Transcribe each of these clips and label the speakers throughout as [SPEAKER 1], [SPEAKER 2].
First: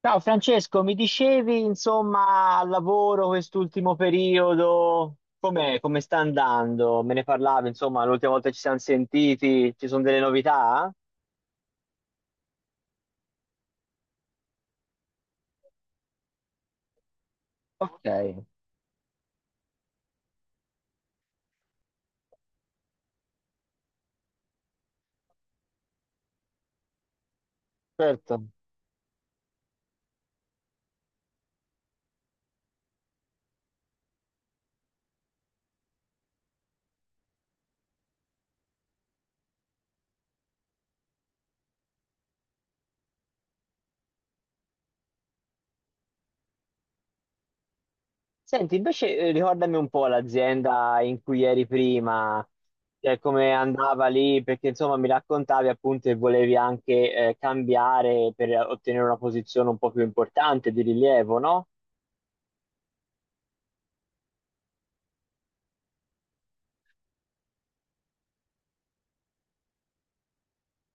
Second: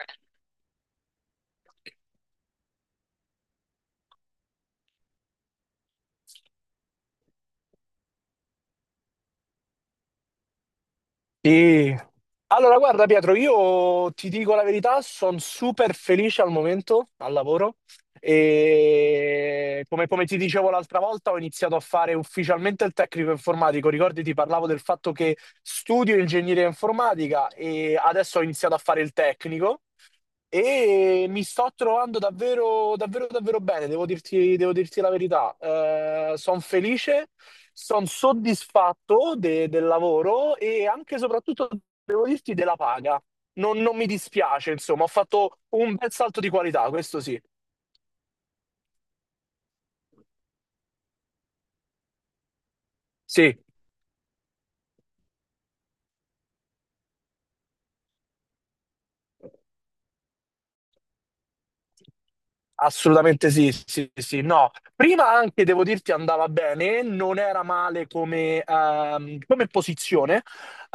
[SPEAKER 1] Ciao Francesco, mi dicevi insomma al lavoro quest'ultimo periodo, com'è, come sta andando? Me ne parlavi insomma l'ultima volta che ci siamo sentiti, ci sono delle novità?
[SPEAKER 2] Sì. Allora, guarda Pietro, io ti dico la verità, sono super felice al momento, al lavoro,
[SPEAKER 1] Ok,
[SPEAKER 2] e come ti dicevo l'altra volta ho iniziato a fare ufficialmente il tecnico informatico, ricordi ti parlavo del fatto che studio ingegneria informatica e adesso ho
[SPEAKER 1] certo.
[SPEAKER 2] iniziato a fare il tecnico e mi sto trovando davvero, davvero, davvero bene, devo dirti la verità. Sono felice, sono soddisfatto del lavoro e anche e soprattutto, devo dirti, della paga. Non mi dispiace, insomma, ho fatto un bel salto di qualità, questo sì.
[SPEAKER 1] Senti, invece ricordami un po' l'azienda in cui eri prima, cioè come
[SPEAKER 2] Sì.
[SPEAKER 1] andava lì, perché insomma mi raccontavi appunto che volevi anche cambiare per ottenere una posizione un po' più importante di rilievo, no?
[SPEAKER 2] Assolutamente sì, sì, sì, no. Prima anche, devo dirti, andava bene, non era male come posizione.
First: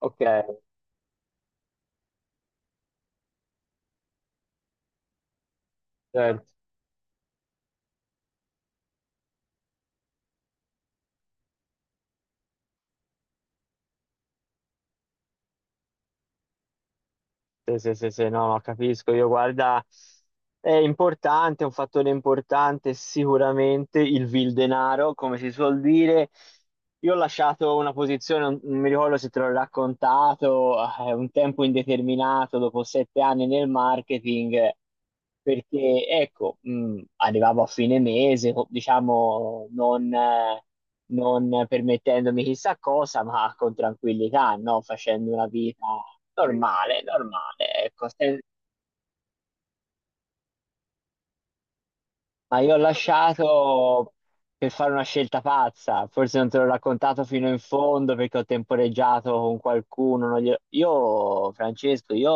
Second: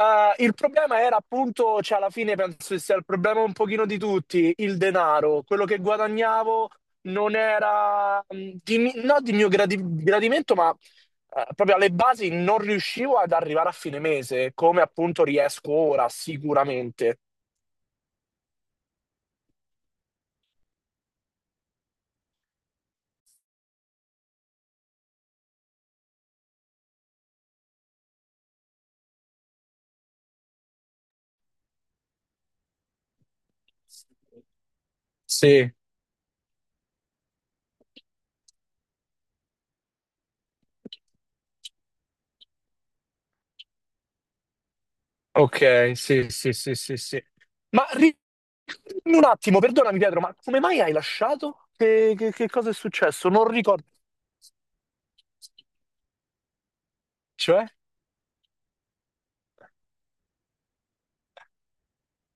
[SPEAKER 1] Ok,
[SPEAKER 2] Il problema era appunto, cioè alla fine penso che sia il problema un pochino di tutti, il denaro. Quello che
[SPEAKER 1] certo.
[SPEAKER 2] guadagnavo non era, di no di mio gradimento, ma proprio alle basi non riuscivo ad arrivare a fine mese, come appunto riesco ora, sicuramente.
[SPEAKER 1] Sì, sì, sì, sì, no, no, capisco. Io guarda, è importante, è un fattore importante sicuramente il vil denaro, come si suol dire. Io ho lasciato una posizione, non mi ricordo se te l'ho raccontato, un tempo indeterminato, dopo 7 anni nel marketing
[SPEAKER 2] Sì.
[SPEAKER 1] perché ecco, arrivavo a fine mese, diciamo, non permettendomi chissà cosa, ma con tranquillità, no? Facendo una vita
[SPEAKER 2] Ok, sì, sì, sì, sì,
[SPEAKER 1] normale,
[SPEAKER 2] sì.
[SPEAKER 1] normale,
[SPEAKER 2] Ma
[SPEAKER 1] ecco,
[SPEAKER 2] ri- dimmi un attimo, perdonami Pietro, ma come mai hai lasciato? Che
[SPEAKER 1] Ma
[SPEAKER 2] cosa è
[SPEAKER 1] io ho
[SPEAKER 2] successo? Non ricordo.
[SPEAKER 1] lasciato per fare una scelta pazza, forse non te l'ho raccontato fino in
[SPEAKER 2] Cioè?
[SPEAKER 1] fondo perché ho temporeggiato con qualcuno. Non glielo- Io, Francesco, io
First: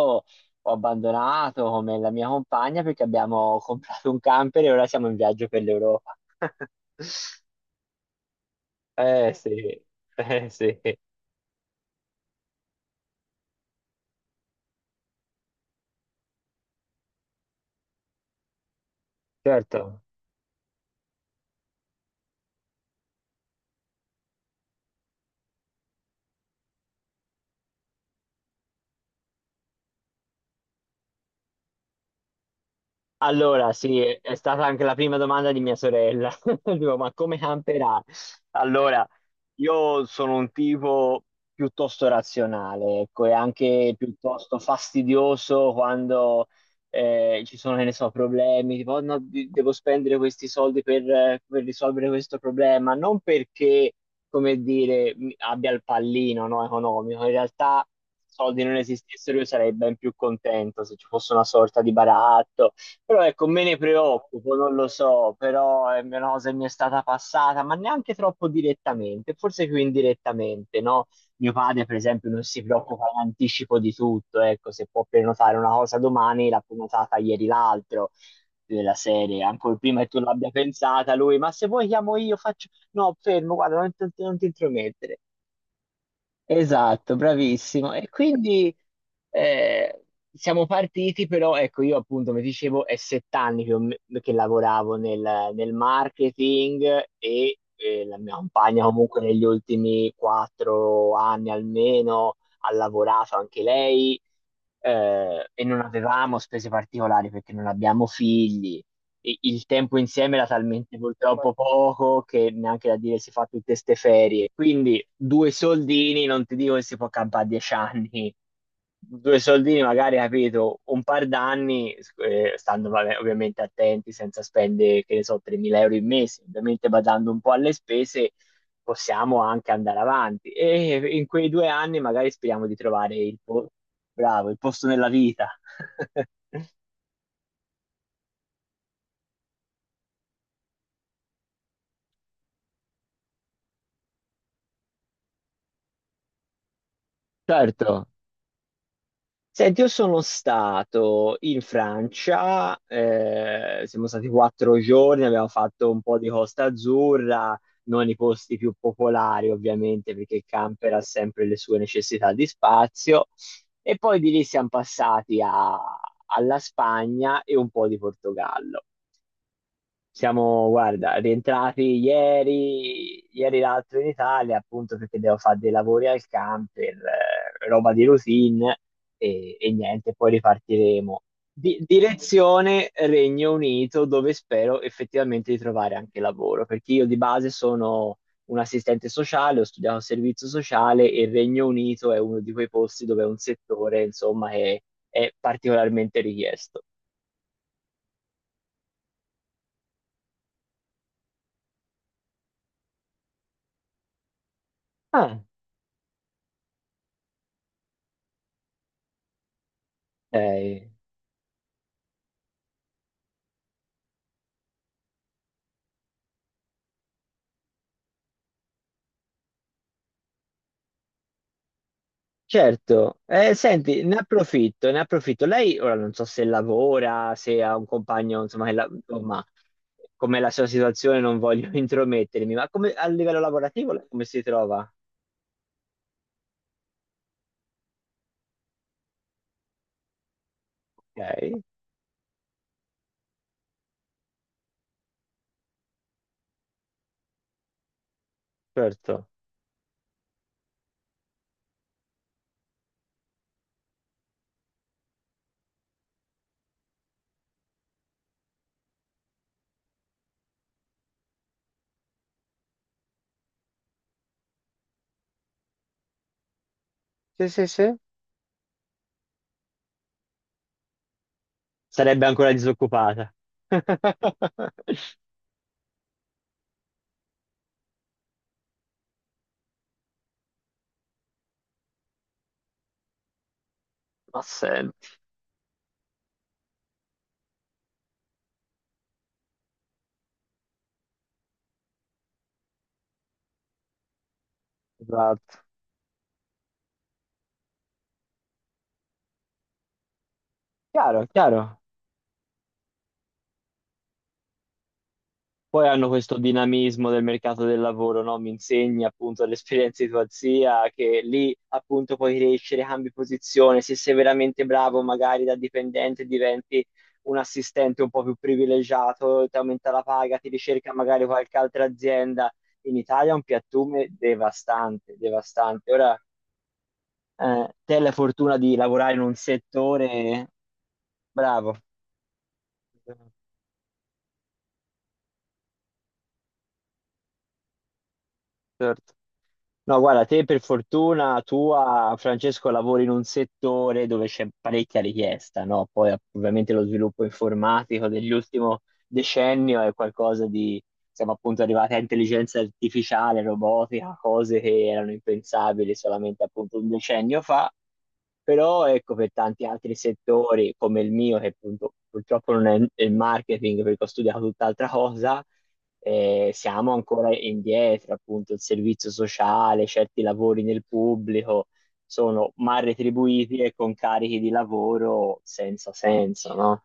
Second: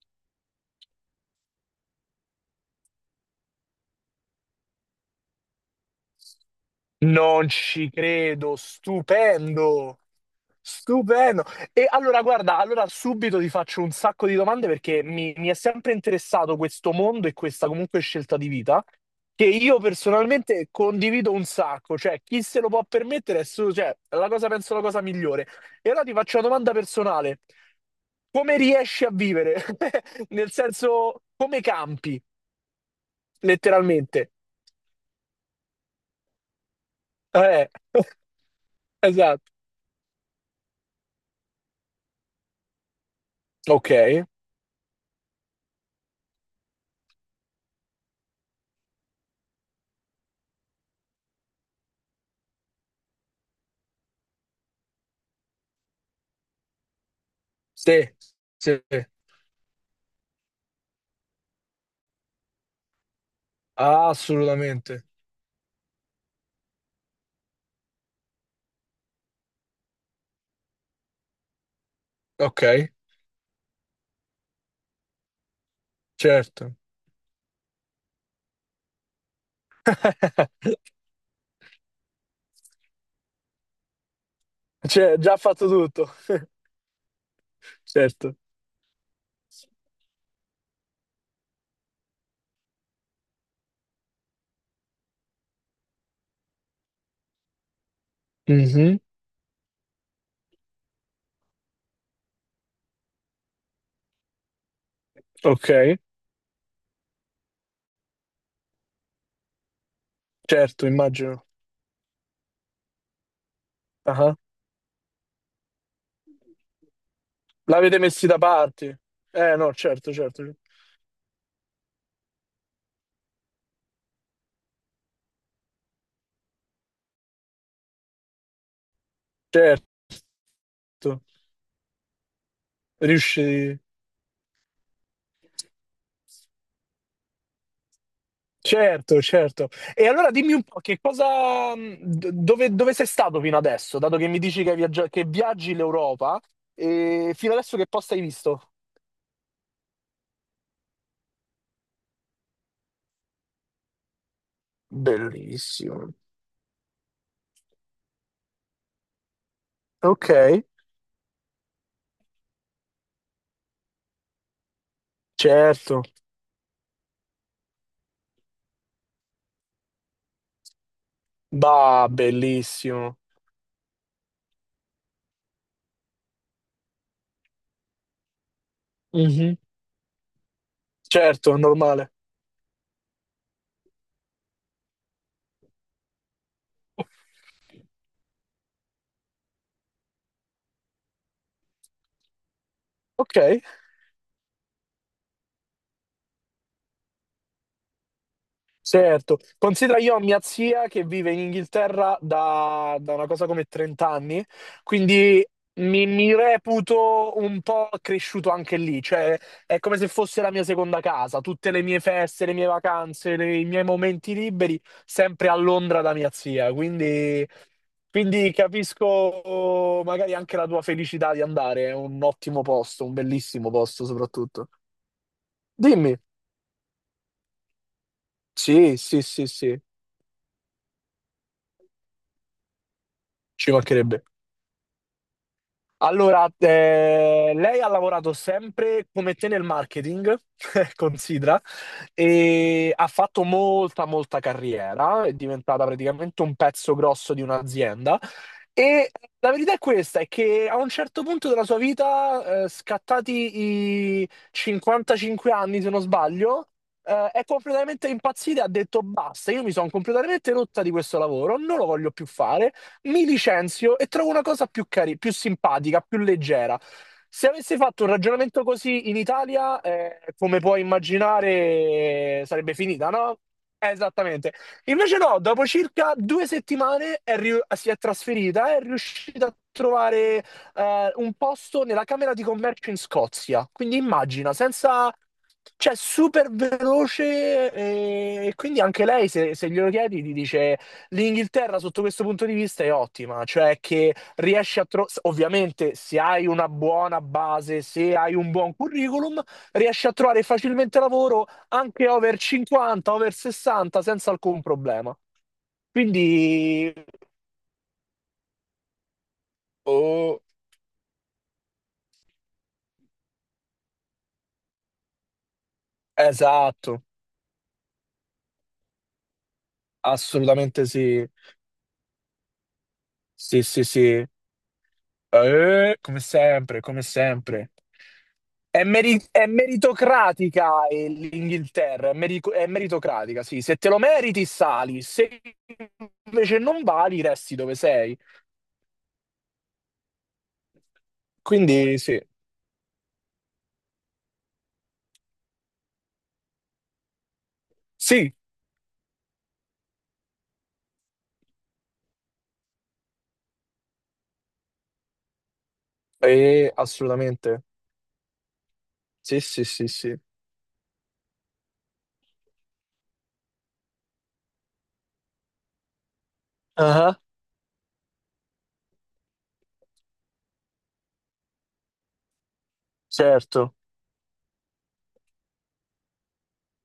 [SPEAKER 1] ho abbandonato come la mia compagna perché abbiamo comprato un camper e ora siamo in viaggio per l'Europa.
[SPEAKER 2] Non ci credo,
[SPEAKER 1] Eh sì,
[SPEAKER 2] stupendo,
[SPEAKER 1] eh sì,
[SPEAKER 2] stupendo. E allora, guarda, allora subito ti faccio un sacco di domande perché mi è sempre interessato questo mondo e questa comunque scelta di vita che io
[SPEAKER 1] certo.
[SPEAKER 2] personalmente condivido un sacco, cioè chi se lo può permettere è solo, cioè, è la cosa, penso, la cosa migliore. E allora ti faccio una domanda personale. Come riesci a vivere? Nel senso, come campi,
[SPEAKER 1] Allora, sì,
[SPEAKER 2] letteralmente.
[SPEAKER 1] è stata anche la prima domanda di mia sorella. Dico, ma come
[SPEAKER 2] Eh,
[SPEAKER 1] camperà? Allora,
[SPEAKER 2] esatto.
[SPEAKER 1] io sono un tipo piuttosto razionale, ecco, e
[SPEAKER 2] Ok.
[SPEAKER 1] anche piuttosto fastidioso quando ci sono, che ne so, problemi, tipo, "Oh, no, devo spendere questi soldi per risolvere questo problema, non perché, come dire, abbia il pallino, no, economico, in realtà
[SPEAKER 2] Sì,
[SPEAKER 1] se i soldi non
[SPEAKER 2] sì,
[SPEAKER 1] esistessero io sarei ben più contento se ci fosse una sorta di baratto. Però ecco, me ne preoccupo, non lo
[SPEAKER 2] assolutamente.
[SPEAKER 1] so, però è una cosa che mi è stata passata, ma neanche troppo direttamente, forse più indirettamente, no? Mio padre, per esempio, non si
[SPEAKER 2] Ok,
[SPEAKER 1] preoccupa in anticipo di tutto, ecco, se può prenotare una cosa domani, l'ha
[SPEAKER 2] certo.
[SPEAKER 1] prenotata ieri l'altro, della serie, ancora prima che tu l'abbia pensata lui, ma se vuoi chiamo io, faccio... No, fermo, guarda, non, non ti
[SPEAKER 2] Cioè,
[SPEAKER 1] intromettere.
[SPEAKER 2] già fatto tutto.
[SPEAKER 1] Esatto, bravissimo. E
[SPEAKER 2] Certo.
[SPEAKER 1] quindi eh, siamo partiti, però ecco, io appunto, come dicevo, è 7 anni che, che lavoravo nel marketing e la mia compagna
[SPEAKER 2] Mhm.
[SPEAKER 1] comunque negli ultimi 4 anni almeno ha lavorato anche lei, e non
[SPEAKER 2] Ok,
[SPEAKER 1] avevamo spese particolari perché non abbiamo figli. Il tempo insieme era
[SPEAKER 2] certo,
[SPEAKER 1] talmente
[SPEAKER 2] immagino.
[SPEAKER 1] purtroppo poco che neanche da dire si fa tutte queste
[SPEAKER 2] Ah,
[SPEAKER 1] ferie. Quindi due soldini, non ti dico che si può campare dieci
[SPEAKER 2] l'avete messi
[SPEAKER 1] anni,
[SPEAKER 2] da parte?
[SPEAKER 1] due
[SPEAKER 2] No,
[SPEAKER 1] soldini
[SPEAKER 2] certo,
[SPEAKER 1] magari,
[SPEAKER 2] certo,
[SPEAKER 1] capito, un par d'anni, stando vabbè, ovviamente attenti, senza spendere, che ne so, 3.000 euro in mese, ovviamente badando un po' alle spese, possiamo anche
[SPEAKER 2] certo.
[SPEAKER 1] andare avanti. E in quei 2 anni magari speriamo di trovare il
[SPEAKER 2] Riusci...
[SPEAKER 1] bravo, il posto nella vita.
[SPEAKER 2] Certo, certo. E allora dimmi un po' che cosa... Dove sei stato fino adesso? Dato che mi dici che, hai che viaggi l'Europa, e fino adesso che
[SPEAKER 1] Certo,
[SPEAKER 2] posto hai visto?
[SPEAKER 1] senti, io sono stato in Francia, siamo stati 4 giorni, abbiamo fatto un
[SPEAKER 2] Bellissimo.
[SPEAKER 1] po' di Costa Azzurra, non i posti più popolari ovviamente
[SPEAKER 2] Ok.
[SPEAKER 1] perché il camper ha sempre le sue necessità di spazio e poi di lì siamo
[SPEAKER 2] Certo.
[SPEAKER 1] alla Spagna e un po' di Portogallo. Siamo, guarda, rientrati
[SPEAKER 2] Bah, bellissimo.
[SPEAKER 1] ieri, ieri l'altro in Italia, appunto perché devo fare dei lavori al camper, roba di routine
[SPEAKER 2] Mh-mh.
[SPEAKER 1] e niente, poi ripartiremo.
[SPEAKER 2] Certo, normale.
[SPEAKER 1] Direzione Regno Unito, dove spero effettivamente di trovare anche lavoro, perché io di base sono un assistente sociale, ho studiato servizio sociale e il Regno Unito è uno di quei posti dove è un
[SPEAKER 2] Okay.
[SPEAKER 1] settore, insomma, che è particolarmente richiesto.
[SPEAKER 2] Certo, considera io ho mia zia che vive in Inghilterra da una cosa come 30 anni,
[SPEAKER 1] Ah,
[SPEAKER 2] quindi mi reputo un po' cresciuto anche lì, cioè è come se fosse la mia
[SPEAKER 1] eh,
[SPEAKER 2] seconda casa, tutte le mie feste, le mie vacanze, i miei momenti liberi, sempre a Londra da mia zia, quindi, quindi capisco magari anche la tua felicità di andare, è un ottimo posto, un
[SPEAKER 1] certo,
[SPEAKER 2] bellissimo
[SPEAKER 1] senti,
[SPEAKER 2] posto
[SPEAKER 1] ne
[SPEAKER 2] soprattutto.
[SPEAKER 1] approfitto, ne approfitto. Lei ora non
[SPEAKER 2] Dimmi,
[SPEAKER 1] so se lavora, se ha un compagno, insomma,
[SPEAKER 2] sì, sì,
[SPEAKER 1] insomma,
[SPEAKER 2] sì, sì,
[SPEAKER 1] com'è la sua situazione, non voglio intromettermi, ma come, a livello
[SPEAKER 2] ci
[SPEAKER 1] lavorativo lei
[SPEAKER 2] mancherebbe.
[SPEAKER 1] come si trova?
[SPEAKER 2] Allora, lei ha lavorato sempre come te nel marketing, considera,
[SPEAKER 1] Ok,
[SPEAKER 2] e ha fatto molta, molta carriera, è diventata praticamente un pezzo grosso di un'azienda. E
[SPEAKER 1] certo.
[SPEAKER 2] la verità è questa, è che a un certo punto della sua vita, scattati i 55 anni, se non sbaglio, è completamente impazzita e ha detto basta, io mi sono completamente rotta di questo lavoro, non lo voglio più fare, mi licenzio e trovo una cosa più carina, più simpatica, più leggera.
[SPEAKER 1] Sì,
[SPEAKER 2] Se
[SPEAKER 1] sì,
[SPEAKER 2] avessi
[SPEAKER 1] sì.
[SPEAKER 2] fatto un ragionamento così in Italia, come puoi
[SPEAKER 1] Sarebbe
[SPEAKER 2] immaginare,
[SPEAKER 1] ancora
[SPEAKER 2] sarebbe finita,
[SPEAKER 1] disoccupata.
[SPEAKER 2] no? Esattamente. Invece no, dopo circa due settimane è si è trasferita, è riuscita a trovare un posto nella Camera di Commercio in Scozia. Quindi
[SPEAKER 1] Ma
[SPEAKER 2] immagina,
[SPEAKER 1] senti,
[SPEAKER 2] senza... cioè super veloce e quindi anche lei se glielo chiedi ti dice l'Inghilterra sotto questo punto di vista è ottima, cioè che riesci a trovare,
[SPEAKER 1] esatto.
[SPEAKER 2] ovviamente se hai una buona base, se hai un buon curriculum, riesci a trovare facilmente
[SPEAKER 1] Chiaro,
[SPEAKER 2] lavoro
[SPEAKER 1] chiaro.
[SPEAKER 2] anche over 50, over 60 senza alcun problema.
[SPEAKER 1] Poi hanno questo
[SPEAKER 2] Quindi,
[SPEAKER 1] dinamismo del mercato del lavoro, no? Mi insegni appunto l'esperienza di tua
[SPEAKER 2] oh,
[SPEAKER 1] zia, che lì appunto puoi crescere, cambi posizione, se sei veramente bravo magari da dipendente diventi
[SPEAKER 2] esatto,
[SPEAKER 1] un assistente un po' più privilegiato, ti aumenta la paga, ti
[SPEAKER 2] assolutamente
[SPEAKER 1] ricerca magari
[SPEAKER 2] sì,
[SPEAKER 1] qualche altra azienda. In Italia è un
[SPEAKER 2] sì, sì,
[SPEAKER 1] piattume
[SPEAKER 2] sì.
[SPEAKER 1] devastante, devastante. Ora,
[SPEAKER 2] Come sempre, come sempre.
[SPEAKER 1] te hai la fortuna di
[SPEAKER 2] È,
[SPEAKER 1] lavorare in
[SPEAKER 2] meri-
[SPEAKER 1] un
[SPEAKER 2] è
[SPEAKER 1] settore
[SPEAKER 2] meritocratica
[SPEAKER 1] bravo.
[SPEAKER 2] l'Inghilterra, è meritocratica, sì. Se te lo meriti, sali. Se invece non vali, resti dove sei.
[SPEAKER 1] Certo. No, guarda, te per fortuna
[SPEAKER 2] Quindi
[SPEAKER 1] tua,
[SPEAKER 2] sì.
[SPEAKER 1] Francesco, lavori in un settore dove c'è parecchia richiesta, no? Poi ovviamente lo sviluppo informatico
[SPEAKER 2] Sì,
[SPEAKER 1] dell'ultimo decennio è qualcosa di, siamo appunto arrivati a intelligenza artificiale, robotica, cose che erano impensabili solamente appunto un decennio
[SPEAKER 2] assolutamente.
[SPEAKER 1] fa, però ecco per
[SPEAKER 2] Sì,
[SPEAKER 1] tanti
[SPEAKER 2] sì, sì,
[SPEAKER 1] altri
[SPEAKER 2] sì.
[SPEAKER 1] settori come il mio, che appunto purtroppo non è il marketing perché ho studiato tutt'altra cosa, siamo
[SPEAKER 2] Ah,
[SPEAKER 1] ancora indietro, appunto, il servizio sociale, certi lavori nel pubblico sono mal retribuiti e
[SPEAKER 2] certo.
[SPEAKER 1] con carichi di lavoro senza senso, no?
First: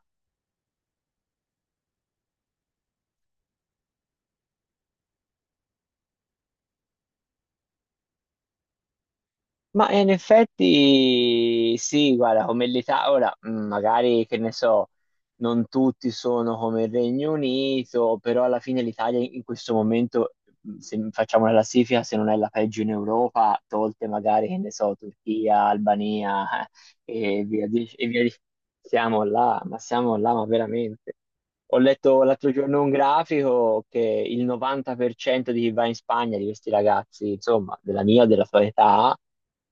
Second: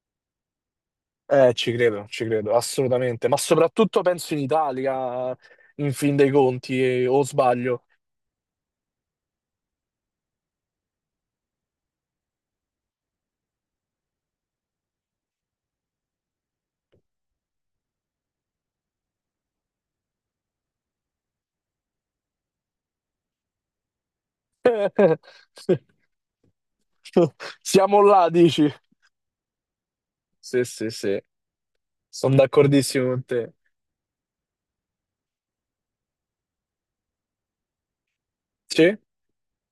[SPEAKER 2] Ci credo, assolutamente. Ma soprattutto penso in Italia, in fin dei conti, o sbaglio.
[SPEAKER 1] Ma in effetti sì, guarda, come l'Italia, ora magari che ne so, non tutti sono come il Regno Unito, però alla fine l'Italia in questo momento, se facciamo una classifica, se non è la peggio in Europa, tolte magari, che ne so, Turchia, Albania,
[SPEAKER 2] Siamo
[SPEAKER 1] e via
[SPEAKER 2] là, dici?
[SPEAKER 1] siamo là, ma siamo là, ma
[SPEAKER 2] Sì, sì,
[SPEAKER 1] veramente.
[SPEAKER 2] sì,
[SPEAKER 1] Ho letto
[SPEAKER 2] sono
[SPEAKER 1] l'altro giorno un
[SPEAKER 2] d'accordissimo con te.
[SPEAKER 1] grafico che il 90% di chi va in Spagna, di questi ragazzi, insomma, della mia, della tua
[SPEAKER 2] Sì,
[SPEAKER 1] età,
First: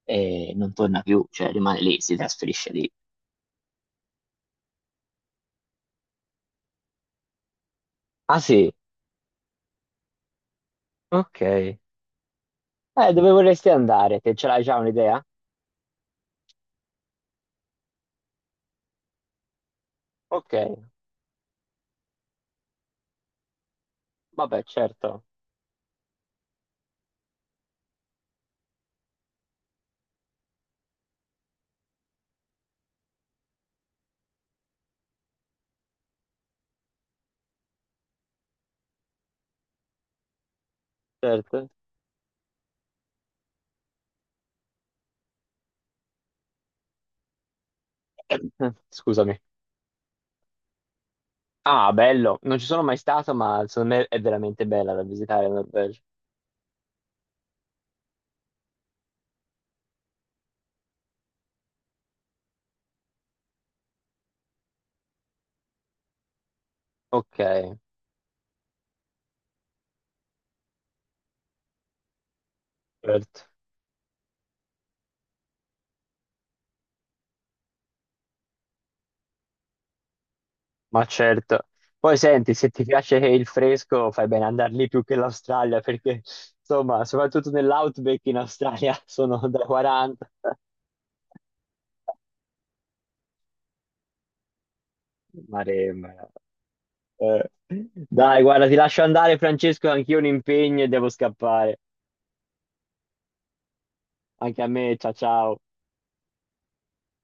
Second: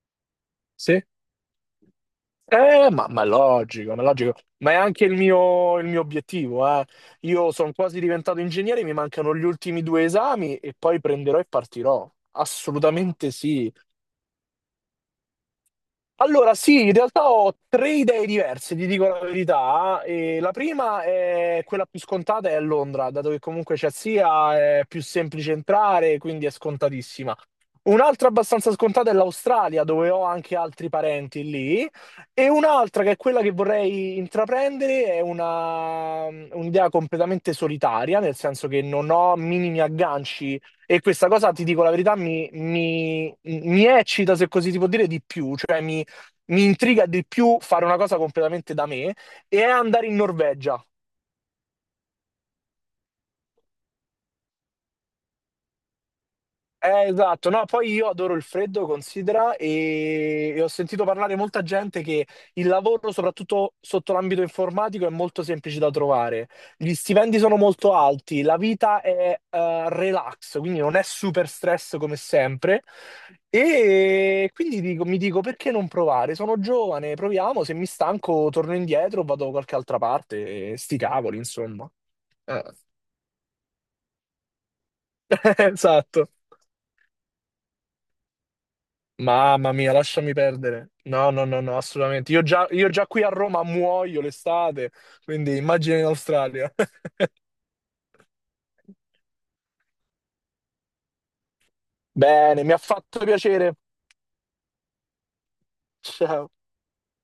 [SPEAKER 1] e non torna
[SPEAKER 2] sì.
[SPEAKER 1] più, cioè rimane lì, si trasferisce lì.
[SPEAKER 2] Ma è logico, ma è logico. Ma è anche il mio obiettivo, eh. Io sono quasi
[SPEAKER 1] Ah
[SPEAKER 2] diventato
[SPEAKER 1] sì,
[SPEAKER 2] ingegnere, mi mancano gli ultimi due esami e poi
[SPEAKER 1] ok.
[SPEAKER 2] prenderò e partirò.
[SPEAKER 1] Dove
[SPEAKER 2] Assolutamente
[SPEAKER 1] vorresti
[SPEAKER 2] sì.
[SPEAKER 1] andare? Te ce l'hai già un'idea?
[SPEAKER 2] Allora, sì, in realtà ho tre idee diverse, ti dico la verità. Eh. E la
[SPEAKER 1] Ok,
[SPEAKER 2] prima è quella più scontata, è a Londra, dato che comunque c'è
[SPEAKER 1] vabbè,
[SPEAKER 2] sia, è più
[SPEAKER 1] certo,
[SPEAKER 2] semplice entrare, quindi è scontatissima. Un'altra abbastanza scontata è l'Australia, dove ho anche altri parenti lì, e un'altra che è quella che vorrei intraprendere è una, un'idea completamente solitaria, nel senso che non ho minimi agganci e questa cosa, ti
[SPEAKER 1] certo.
[SPEAKER 2] dico la verità, mi eccita, se così si può dire, di più, cioè mi intriga di più fare una cosa completamente da me
[SPEAKER 1] Scusami.
[SPEAKER 2] e è andare in Norvegia.
[SPEAKER 1] Ah, bello, non ci sono mai stato, ma secondo me è veramente bella da visitare la Norvegia.
[SPEAKER 2] Esatto. No, poi io adoro il freddo, considera, e ho sentito parlare molta gente che il lavoro, soprattutto sotto l'ambito informatico, è molto semplice da trovare. Gli
[SPEAKER 1] Ok,
[SPEAKER 2] stipendi sono molto alti, la vita è relax, quindi non è super stress come sempre.
[SPEAKER 1] certo,
[SPEAKER 2] E quindi mi dico, perché non provare? Sono giovane, proviamo, se mi stanco torno indietro, vado da qualche altra parte, e sti
[SPEAKER 1] ma
[SPEAKER 2] cavoli,
[SPEAKER 1] certo.
[SPEAKER 2] insomma.
[SPEAKER 1] Poi senti,
[SPEAKER 2] Eh,
[SPEAKER 1] se ti piace il fresco, fai bene ad andare lì più che l'Australia, perché
[SPEAKER 2] esatto.
[SPEAKER 1] insomma, soprattutto nell'outback in Australia sono da
[SPEAKER 2] Mamma mia,
[SPEAKER 1] 40.
[SPEAKER 2] lasciami perdere. No, no, no, no, assolutamente. Io già qui a Roma muoio l'estate, quindi immagina in
[SPEAKER 1] Maremma.
[SPEAKER 2] Australia.
[SPEAKER 1] Eh, Dai, guarda, ti lascio andare, Francesco, anch'io ho un impegno e devo scappare.
[SPEAKER 2] Bene, mi ha fatto piacere.
[SPEAKER 1] Anche a me, ciao ciao.
[SPEAKER 2] Ciao.